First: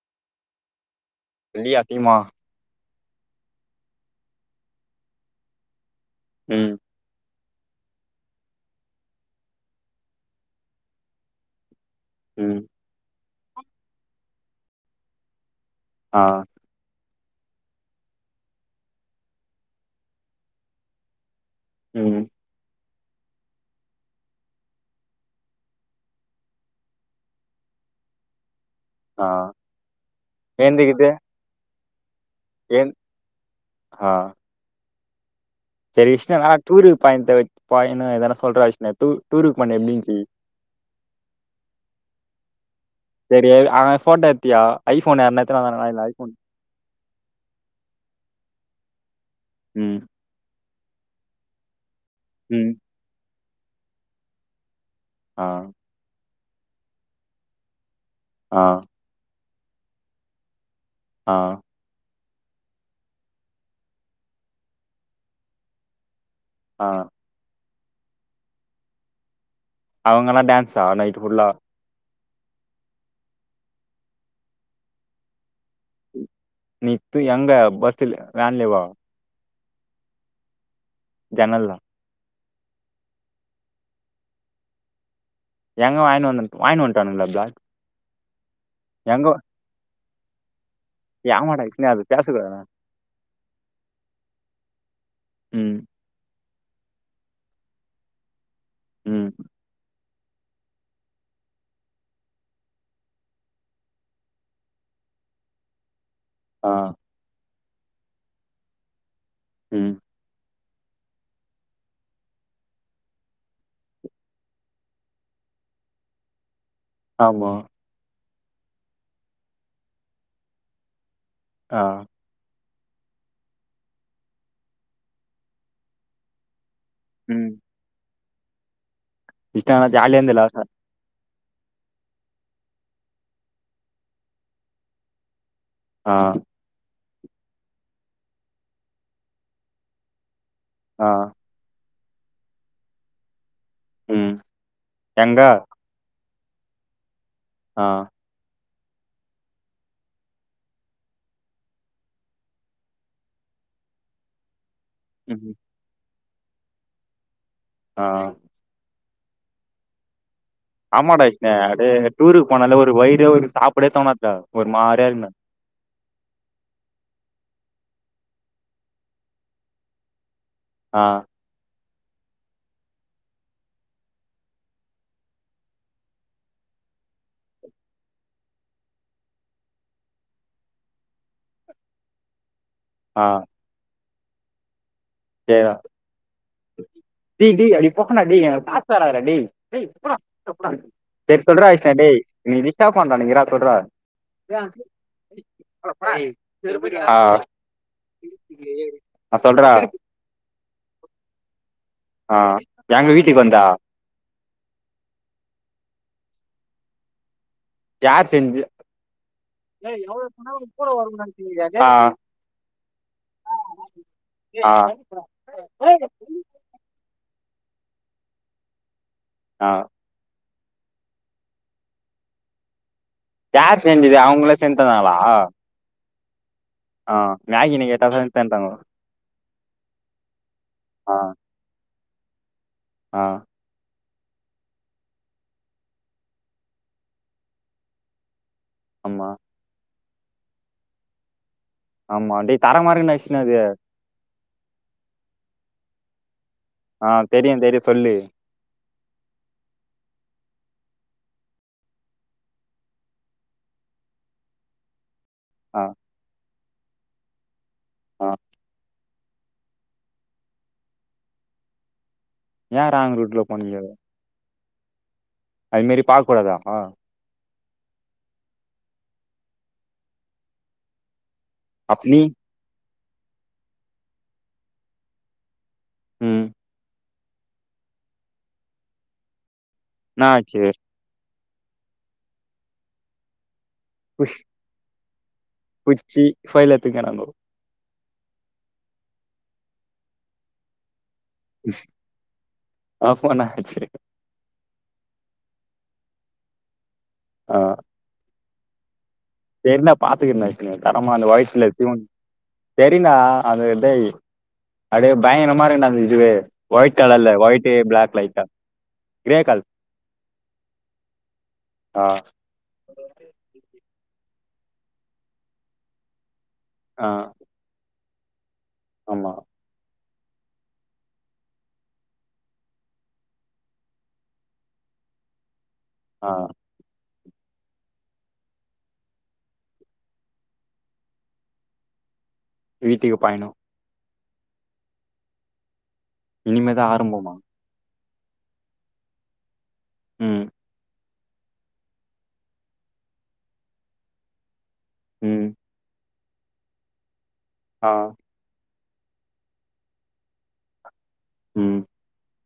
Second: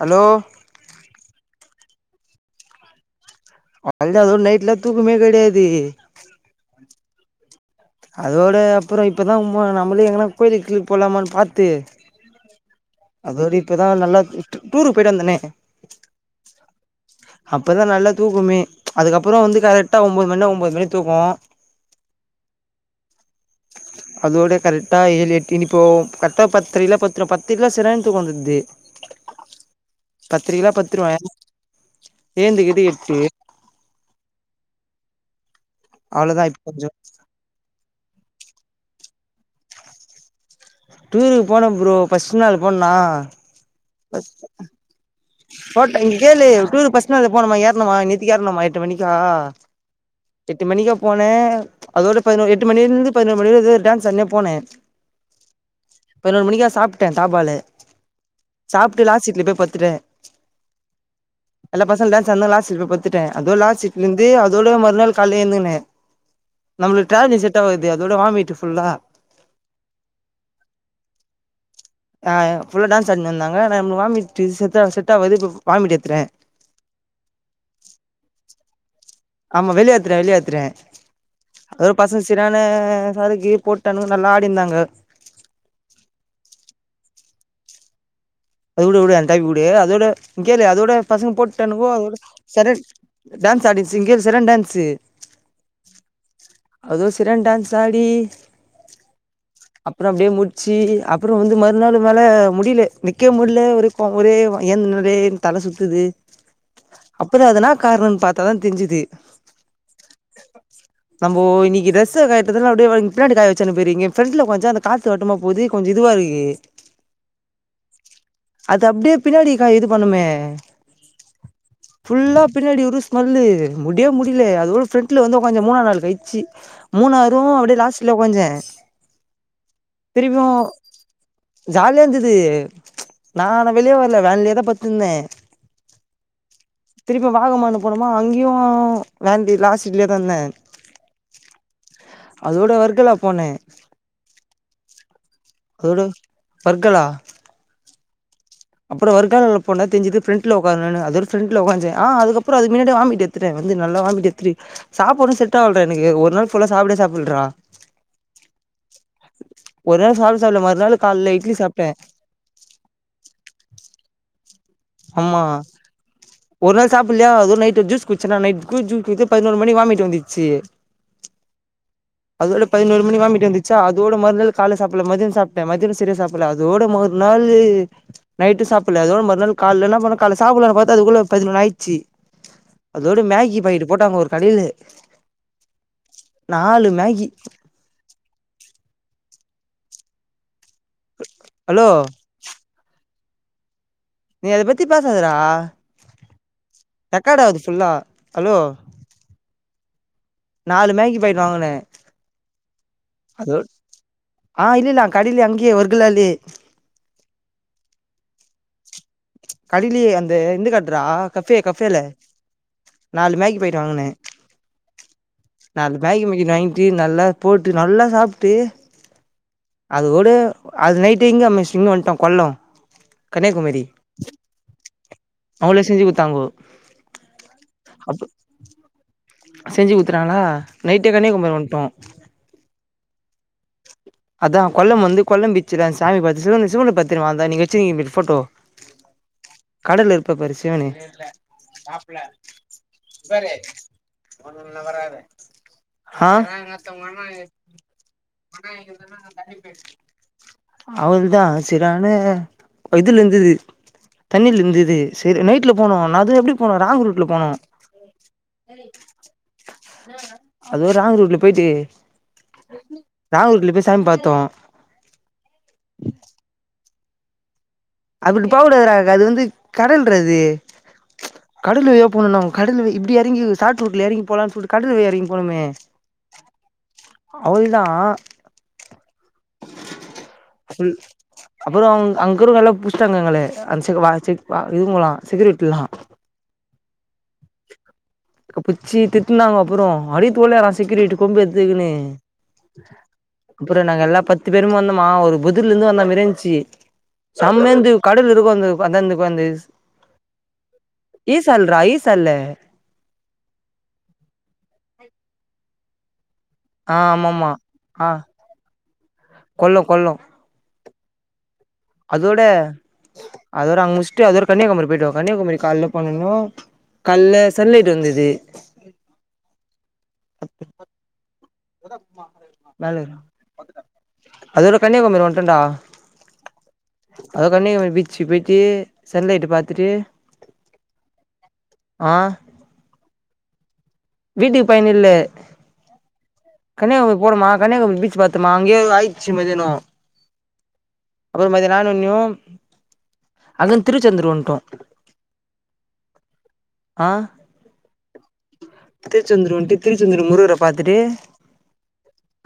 hello [unintelligible] அவளேதா அதோட நைட்லாம் தூக்குமே கிடையாது உம் அதோட அப்புறம் இப்பதான் நம்மளே எங்கன்னா கோயிலுக்கு கிலுக்கு போலாமான்னு பாத்து உம் அதோட இப்பதான் நல்லா டூ டூருக்கு போயிட்டு வந்தனே ஆஹ அப்பதான் நல்லா தூக்குமே அதுக்கப்புறம் வந்து கரெக்டா ஒன்பது மணினா ஒன்பது மணி தூக்கம் உம் அதோட கரெக்டா ஏழு எட்டு இப்போ கரெக்ட்டா பத்தரைக்கலா படுத்துடுவ பத்து இல்ல செரியான தூக்கம் வந்துருது ஆஹ எந்திக்குது ஏந்து கிது எட்டு ஆ சரி விஷ்ணு அவ்ளோதா வேனா இப்ப கொஞ்சோ டூரு பாண்ட் பா என்ன ஏதனா சொல்றா விஷ்னு டூ டூருக்கு போனே எப்பின்சி டூருக்கு போனே ப்ரோ ஃபஸ்ட் நாள் போனனா போண்டா டீயா ஐ போன் போட்ட இங்க கேளு டூருக்கு ஃபர்ஸ்ட் நாள் போனமாயறனுமா நித்துக்குயறனுமா எட்டு மணிக்கா உம் எட்டு மணிக்க போன அதோட பதினோர் எட்டு ம் மணியில இருந்து பதினோர் முடியது டான்ஸ் ஆடினே போனே ஆஹ பதினொரு மணிக்கா சாப்பட தாபாலு ஆ சாப்டு லஸ்சிட்ல போயத் திரே ஆ எல்லா பாசல் டா லாஸ் சிட்ல போய் பாத்துட்டேன் அதோ லா சிட்ல இருந்து அதோ மறுநாள் காலழுந்துங்கே ஆ நம்ளுக்கு ட்ரா லிசிட் குது அதோட வாமிட்டு ஃபுல்லா அவங்கல்லா டான்ஸா நைட் ஃபுலா ஆஹ்புல்லா டான்ஸ் ஆடினு இந்தாங்க ஆனா வாமிட் சித தா வ வாமிட் எதுட்ட நிக்கு எங்க பஸ்ல வேன்லேவா ஆமா வெளியாத்துடேன் வெளியாத்துடேன் ஜன்னல்ல இதினானு சரக்கு போட்டானு நல்லா ஆடிந்தாங்க எங்க வாயின் வந் வாயினு வண்டங்களா பிளாக் அது உடு உடு எங்க எந்த உடு அதோட கேள் அதோட பசங்க ஆமாடா போட்டானுங்க விஷ்ணு அது அதோட பேசக்கூடாதுடா ச டான்ஸ் ஆடி இங்க சர்யான டான்ஸ் ம் அது சரன் டான்ஸ் ஆடி உஹம் அப்பறம் அப்டியே முச்சி அப்பறம் வந்து மறுநாள் மேலே முடில நிற்க முடில ஒரு ஒரே ஏந்த நிறே தல சுத்தூது ஆ அப்பறம் அதனாப் காருனு பாத்தா தா தெரிஞ்சுது ம் [inaudible] நம்ம இன்னைக்கு டிரஸ்ச காயறதுல்ல அப்டியேங்க பின்னாடி காய வச்சன்னுயறீங்கஃப்ரெண்ட்ல கொஞ்சம் அந்த காத்து வட்டமா போது கொஞ்சம் இதுவா இருக்கு ஆமா அது அப்டியே பின்னாடிக்கா இது பண்ணுமே ஆ ஃபுல்லா பின்னாடி ஒரு ஸ்மெல்லு முடிய முடியல அதோட பிரண்ட்ல வந்து வாகனந்த மூணாநாலு வச்சி மூண ஆறுரும் அப்படியே லாஸ் இல கொஞ்சம் இன்டலா ஜாலி இருந்த ல ஜாலியா இருந்தது நானான் வெளியே வரல வேனிலே தான் பாதுந்த ஆஹ் திருப்பி வாலக்கிமா போனோமா அங்கேயும் வேண்ட லாச்ட செட்ல த இருந்தேன் ஆஹ் அதோட வர்க்கல போனேன் உம் எங்கா ஃபர்கலா ஆஹ் அப்புறம் வருங்காலல போனா தெஞ்சது பிரரண்ட்ல உட்கார்னு அது ஒருஃப்ரண்ட்ல உக்காந்துேன் அதுக்கப்புறம் அது முன்னாடி வாம்மிட்டு எடுத்தேன் வந்து நல்ல வாம்மிட்டு எடுத்துட்டேன் சாப்பிடறதும் ம், செட்டாவல எனக்கு ஒரு ஒருநாள் புல்லா சாப்பிடே சாப்பிடலறா ஆஹ் ஒரு நாள் சாப் ஆமாடா விஷ்ணு டூருக்கு போனால ஒரு வயிற ஒரு சாப்டே தோனாது ஆமா ஒரு நாள் சாப்பிடலையா அதுவும் நைட் ஜூஸ் குடிச்சா நைட் ஜூ குத்து பதினோரு மணிக்கு வாமிட்டு வந்துச்சு ஆஹ் அதோட பதினோரு மணி வாம்மிட்டு வந்துச்சா அதோட மறுநாள் காலை சாப்பிடல மதியம் சாப்பிட்டேன் மதியனம் சரியா சாப்பிடல அதோட மறுநாள் நைட்டும் சாப்பிடல அதோட மறுநாள் கால்லலா எல்லாம் பாத்தா காலைல சாப்பிடலான்ன பார்த்த அதுக்குள்ள பதினொன்னு ஆயிடுச்சு அதோடு மேகி பாயிட்டு போட்டாங்க ஒரு கடைல யான் மேகி அப்டி போட்டான காத்து வராதுடா டேய் யேய் குட்ரா சரி சொல்ற ஹலோ ஆ டே நிதிஷ்டா போய் நா நீங்க இராக சொல்றா நீ அதை பத்தி பேசாதடா ரெக்கார்ட் ஆகுது ஃபுல்லா ஹலோ சொல்றா நாலு மேகி பாயிட்டு வாங்கினேன் ஆ எங்க அ வீட்டுக்கு வந்தா ஆஹ் இல்லல்ல கடைல அங்கே வர்குலாலே [inaudible] யார் செஞ்சது கடயிலயே அந்த இந்தகட்றா கஃபே ஆ கஃபேல நாலு மேகி போயிட்டு வாங்கினேன் ஆ நாலு மேகி வாங்கிட்டு நல்லா போட்டு நல்லா சாப்பிட்டு ஆ அது கூட அது நைட்டு் எங்க சிங்கம் வந்துட்டோம் கொல்லம் கன்னியாகுமாரி அவங்கள சேந்தவங்களா அவளே செஞ்சி கொடுத்து தாகு மேகினி கேட்டா தா இந்தாண்டாங்கோ செஞ்சு குடுத்துறாங்களா நைட்டே கண்ணியாகுமரி வந்து ட்டோம் [inaudible] ஆஹ் அதான் கொல்லம் வந்து கொல்லம் பீச்ச சாமி பாத்தூட்டு சிவன் நீங்க வச்சிருக்க போட்டோ ஆமா கடல இருக்க சிவனா நி இல்ல ஆமா டே தர மாதிரி விஷயம் இது ஆஹ் த்த ஆ மன மன தெரியு தெரியு சொல்லு [unintelligible] அவ்ளதான் சரியான இதுல இருந்தது தண்ணில இருந்தது சரி நைட்ல ஆ போனோம் நான் அது இப்ப ராங்ரூட்ல போனா ஆ சரி அது ராங்க் ரூட்ல போயிட்டு ஏன் ராங் ரூட்ல போணிங்க பாத்தோம் அது மாரி பாக்க கூடாதாமா அப்படி போககூடாது அது வந்து கடல்றா இது கடல் அப் வழியா நீ போண்ணுனா கடல் வழியிது இறங்கி சாட்டு ரூட்டுல இறங்கி போலாம்னு சொல்லிட்டு கடல் வழி யா இறங்கி போனமே உம் அவதிதான் என்ன ஆச்சு அப்புறம் அவங்க இருக்குறவங்க நல்லா புடிச்சடாங்க எங்களே அந்ந சைடு வேழ செஞ்ச இது போலாம் செக்யூரிட்டல்லாம் ங்கா நாங்கோ பிடிச்சி திட்டுனாங்க அப்புறம் அடிக்றதுல செசக்கூரிட்டு கொம்பு எத்துக்கு ஆ ஃபோன் ஆச்சு அப்புறம் நாங்க எல்லா பத்து பேரும் வந்த மா ஒரு புதிரல இருந்து வந்தா மாரியிருந்துச்சு சம்மைமந்இருந்து கடல் இருக்கும் அந்த வந்து என்ன பாத்துக்க இருச்ச தரமா அந்த வயிறல ஈசால்றா ஈசால்ல சரினா அந்த இத அடியே பயகாரமா நான் விஜெ ஆ வைட் கலர் இல்ல ஆமாமா வயட்டு ஆ பிளாக்வைட்டா கிரே கலர் கொல்லம் கொல்லம் ஆ அதோட அதோட அவங்க இஷ் அதோட கன்னியாகுமரி போயிடுவா கன்னியாகும கால போண்ணுனா ஆ கல்லா செல்ல இது வந்துது இது ஆமா ஹா மேல அதோட கன்னியாகுமரி வந்துட்டேன் டா ஆஹ் அதக்கண்ணே பீச்சக்கு போயிட்டு சன்லைட் பாத்துட்டு ஆஹ் வீட்டுக்கு பாயணும் வீட்டுக்கு பயன் இல்ல இனிமேதா கன்னியாகுமாரி ஆரம்பமா போணுமா கன்னியாகுமரி பீச் பீச் பா்த்தமா அங்கய ஆயிடுச்சு மதினம் உம் அப்புற மத்தியானம் ஆனோனும் அங்கருந்து திருச்சந்துர் வந்துட்டோம் உஹம் ஆஹ் ஆஹ் டும் திருச்செந்தூர் வந்துட்டு திருச்செந்தூர் முருகர் பார்த்தட்டு உம்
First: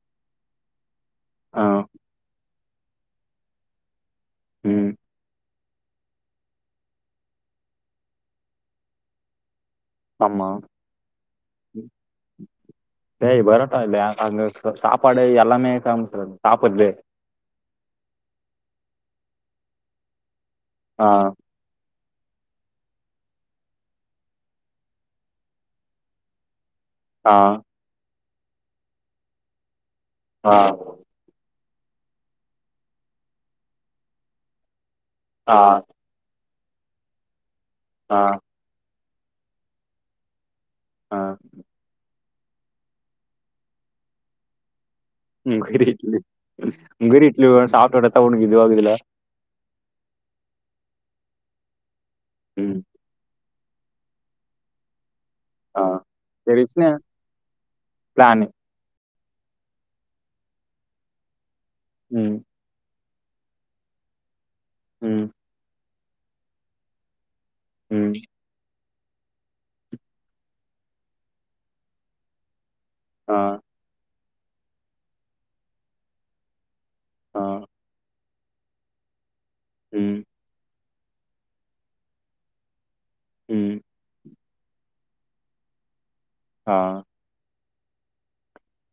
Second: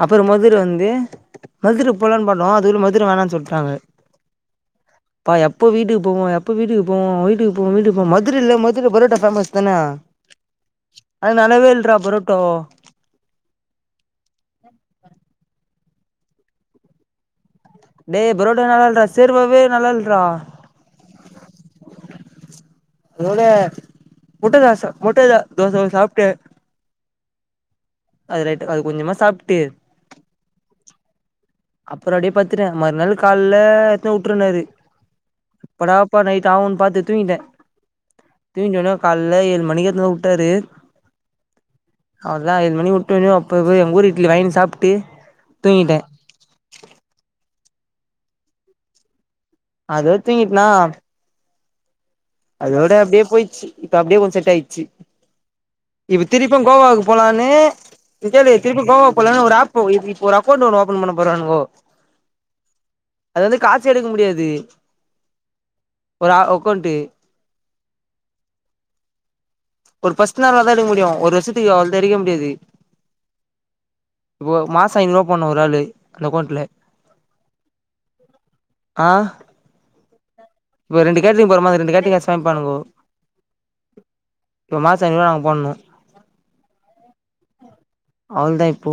அப்புறம் மதுரை வந்து மதுரக்கு போலான்னு பண்ணோம் அதுல மதுர வேணாம்னு சொல்ட்டாங்க உம் ப்பா எப்போ வீடுக்கு போவோ எப்போ வீடுக்கு போவம் வீடு போ வீடு மதுரில்ல மதுர புரோட்டா பேமஸ் ஆமா நல்லாவே இல்றா பரோட்டோ ஏய் பரோட்டா இல்ல அ அங்க சாப்பாடு எல்லா [unintelligible] சாப்பிறது டேய் பரோட்டா நல்லால்றா சேர்வாவவே நல்லா இல்றா ஆ அதோட முட்ட தோச முட்ட தோச சாப்பிட்டு ஆஹ் அது ரைட்டு அது கொஞ்சமா சாப்பிட்டு ஆஹ் அப்புறம் அப்டியே பத்துட்டேன் மறுநாள் கால்லா எடுத்து வுட்டுருனாரு ஆ எப்படா பா நைட் ஆவுன்னு பாத்து தூங்கிட்டேன் ஆ [unintelligible] காலையில ஏழு மணிக்கு எத்துனு விட்டாரு ஆஹ அதான் எழு மணி விட்டுணும் அப்பவோ எங்க ஊர் இட்லி வங்கி சாப்பிட்டு உம் [unintelligible] உங்கரி இட்லி சாப்டவத்தா உனக்கு இது ஆகுதுல அது வச்சீங்கிட்டுனா ம் அதோட அப்டியே போயிச்சி இப்ப அப்டியே கொஞ்சே செட் ஆயிடுச்சி ஆ இப்ப சரி திருப்பும் விஷ்ணு கோவாவுக்கு போலான்னு இத பிளானு கேலு திருப்பி கோவா ஒரு ஆப் இப்ப ஒரு அக்கௌண்ட் ஒன்னு ஓபன் பண்ண போறானுங்கோ உம் அதாது காசு எடுக்க முடியாது உம் ஒரு அ அக்கவுண்ட்டு உம் ஒரு ஃபஸ்ட நாள் தான் எடுக்க முடியும் ஒரு வருஷத்துக்கு அவ்ளோ தா எடுக்க முடியாது ஆஹ் இப்போ மாசம் ஐநூறு ரூபா போடணும் ஒரு ஆளு அந்த அக்கௌண்ட்ல ஆஹ் ஆஹ உம் இப்ப ரெண்டுகோட்ரிங் போறமா அது ரெண்டு கேட்டரிங் சமைப்பானுங்கோ ம் இப்ப மாசம் ஐநூறு ரூவா நாங்க போடணும் ஆஹ் அவளோ தான் இப்போ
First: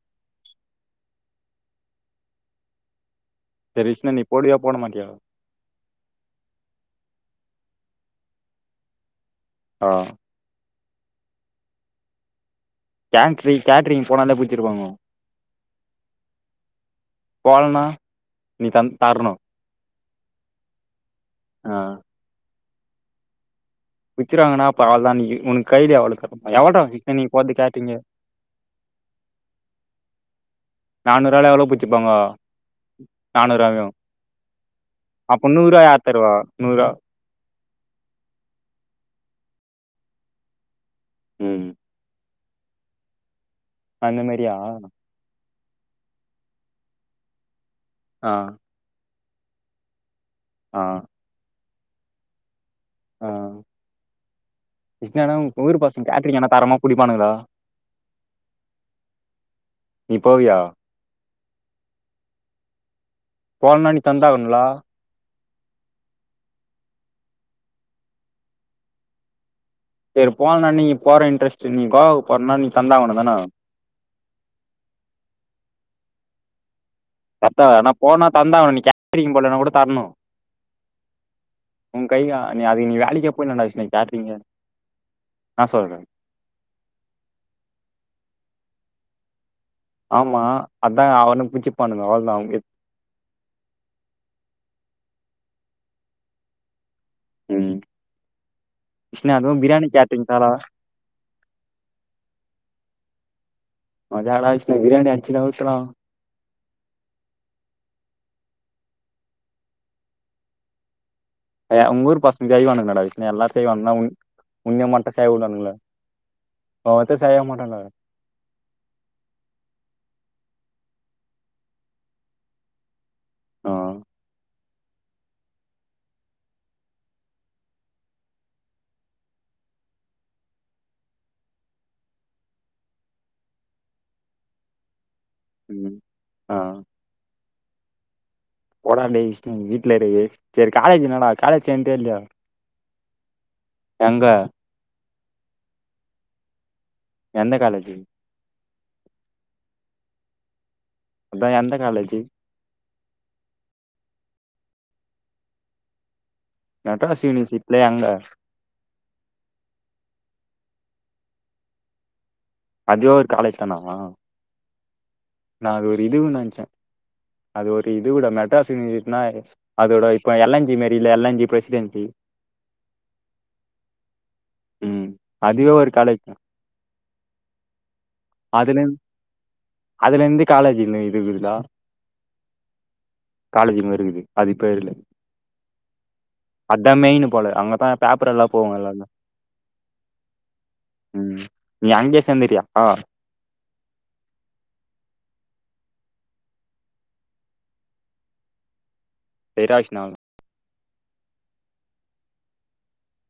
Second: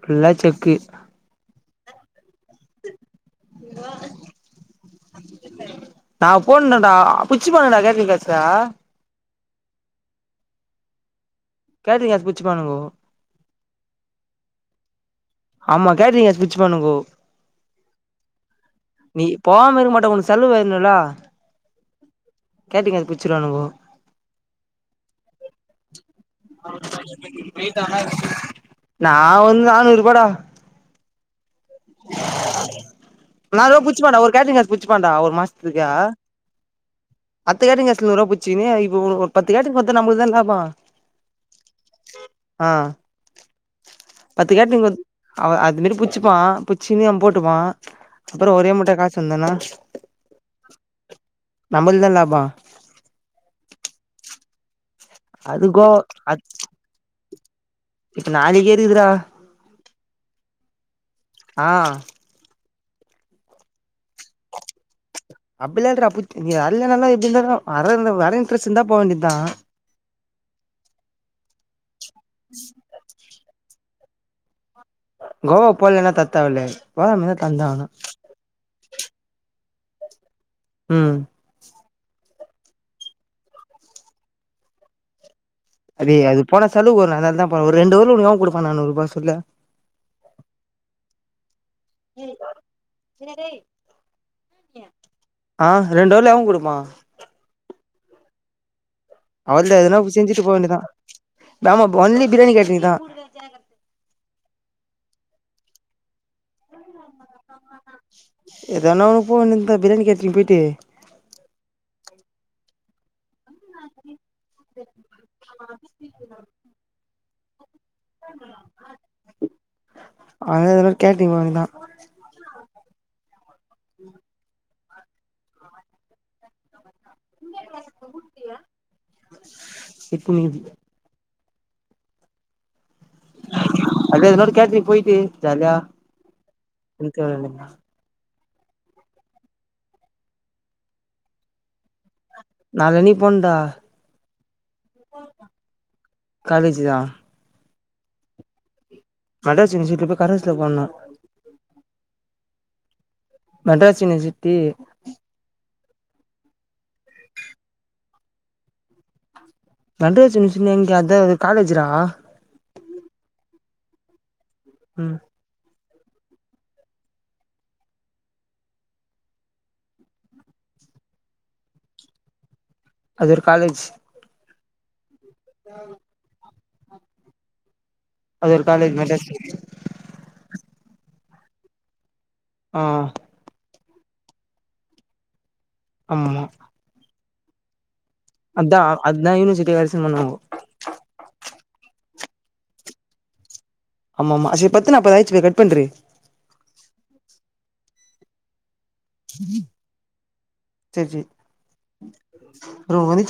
ஃபுல்லா செக்கு சேரி விஷ்ணு நீ போடுவியா போடமாட்டியா [inaudible] நான் போனும்டா பிச்சிப் பாணுங்கடா கேட்ரிங் காச ஆஹ் கேட்டறிங் கசு பிச்சு கேட்ரி கேட்ரிங் போனாலே பிச்சுருப்பாங்க ஆமா கேட்டறிங் கசு பிச் பண்ணுங்க போளன நீ தர்ணோம் செலவுஆயிரன்னுலா ஆஹ் கேட்டீங்க அ பிச்சிருவனுபவ விச்சருாங்கன்னா அப்ப அவளதான் நீ உனக்கு கையலே அவ்ளுக்கு நா வந்து நானூறு ரூபாடா நானூறுவால எவ்ளோ புச்சுப்பாங்க நா ரூபா நானூறுவாயு பிச்சு போன்டா ஒரு கேட்டரிங்க ஆடர் புடிச்சு போண்டா ஒரு அப்ப நூறுவா மாசத்துகு யார் தருவா நூறுவா அத்து கேட்டுக்குங்கலூறுூபாிச்சுன்னே இப்ப ஒருத்து கட்டடுக்கு பாரா நமளுக்குதான் லாபம் ஹம் ஆஹ் அந்த மாரியா அவ அது புடிச்சுபான் புடிச்சுகினு அவன் போட்டுப்பான் ஆ அப்பறம் ஒரே மூட்ட காச சுந்தனா ஆஹ் நம்மளுக்கு தான் லாபம் ஆஹ் விஷ்ணு அண்ண அது ஊர் கோ பசங்க அது கேட்டரிங்னா தரமா புடிப்பானுங்களா இப்ப நாலக்குறதுரா நீப்போவியா ஆஹ் போன் பன்னி தந்தாவுனுங்களா அப்டி இ அப்ப அலல்லா எப்டி இரு வர இன்டரெஸ்ட் இருந்தா போக வேண்டியதான் சரி போலாம் நீங்க போற இன்டரெஸ்ட் சரி நீ கோவுக்கு போறனா நீ தந்தவும்தானா கோவா போலன்னா தர தேவயில்ல சத்த ஆன போனா தந்தாகணும் நீ கேட்டரிங் போல கூட தரணும் உம் உன் கைகா நீ அது நீ வேலக்கு போயடா விஷன கேட்டரிங் அடிய அதுன சலவு வரும் அதாலான் போ ஒரு ரெண்டுலடு பப்ப நானூறுபா சொல்ல ஆமா அதான் அவளும் பிச்சு பானுங்க அவ்ளோதான் ஆஹ் ரெண்டு வேல எவன் கொடுப்பான் உம் அவளல எதுனா செஞ்சுட்டு போ வேண்டியதுதான் ஆமாஒன்லி பிரியாணி கேட்டரிங் தான் தேஜான மதிய ஆச்சுன்னா பிரியாணி அடிச்சுநவுத்துலாம் எதன்னா ஒன போ வேண்டியதுதான் பிரியாணி கேட்டரிங் போயிட்டு உங்க ஊர்பசங்க செய்வங்க களடா விஷ்ணு எல்லாரும் செய்வானுங்களா உண்ணிய மட்டும் செய்ய விடுவாணுங்களா செய்ய மாட்டாங்க அத எ கேட்டரிங் மட்டும் தான் ஆ உம் ச் இப்ப வருது அதேது நோது கேட்ரிங் போய்டு ஜால்யா ம் இருக்க வேண்டி தான் போடே டேய் விஷ்ணு வீட்லே இரு சேரி காலேஜ் என்னடா காலேஜ் சேந்டியா இல்லையா நாளை ரெடி பண்டா எங்க காலேஜ் தா எந்த காலேஜ் ஜி கட செஞ்சுட்டி இருக்குற ப்ப கரஸ்லா போல்லாம் அதான் எந்த காலேஜு மெட்ராஸ் யூனிவர்சிட்டி மெட்ராஸ் யூனிவர்சிட்டில எங்க மெட்ராஸ் யூனிவர்சிட்டி எங்க அத காலேஜ்ரா அதுவோ ஒரு காலேஜ் தானா உஹம் அது ஒரு இதுநெசே அது ஒரு இது விட மெட்ராஸ் யூனிவர்சிட்டி அதோட இப்ப எல்என்ஜி மாரி எல்என்ஜி பிரசிடென்டு அது ஒரு காலேஜ் உம் அதுவே ஒரு காலேஜ் தா அது ஒரு அதுலந் காலேஜ் மெட்ராஸ் அதுலருந்து காலேஜ் இன்வை இருந்தா ஆஹ் வருகுது வருகுது அது கோவில்லா ஆமா போல அங்க தா அதான் அதான் யூனிசிட்டி கரேசன் பண்ணுவோ சேந்துக்கலாம் ஆஹ் ஆமா ஆமா பத்து நாப்பது ஆயிச்சு கட் பண்றி சரி ஆச்சுன்னா சேரி சேரி ரொம [unintelligible]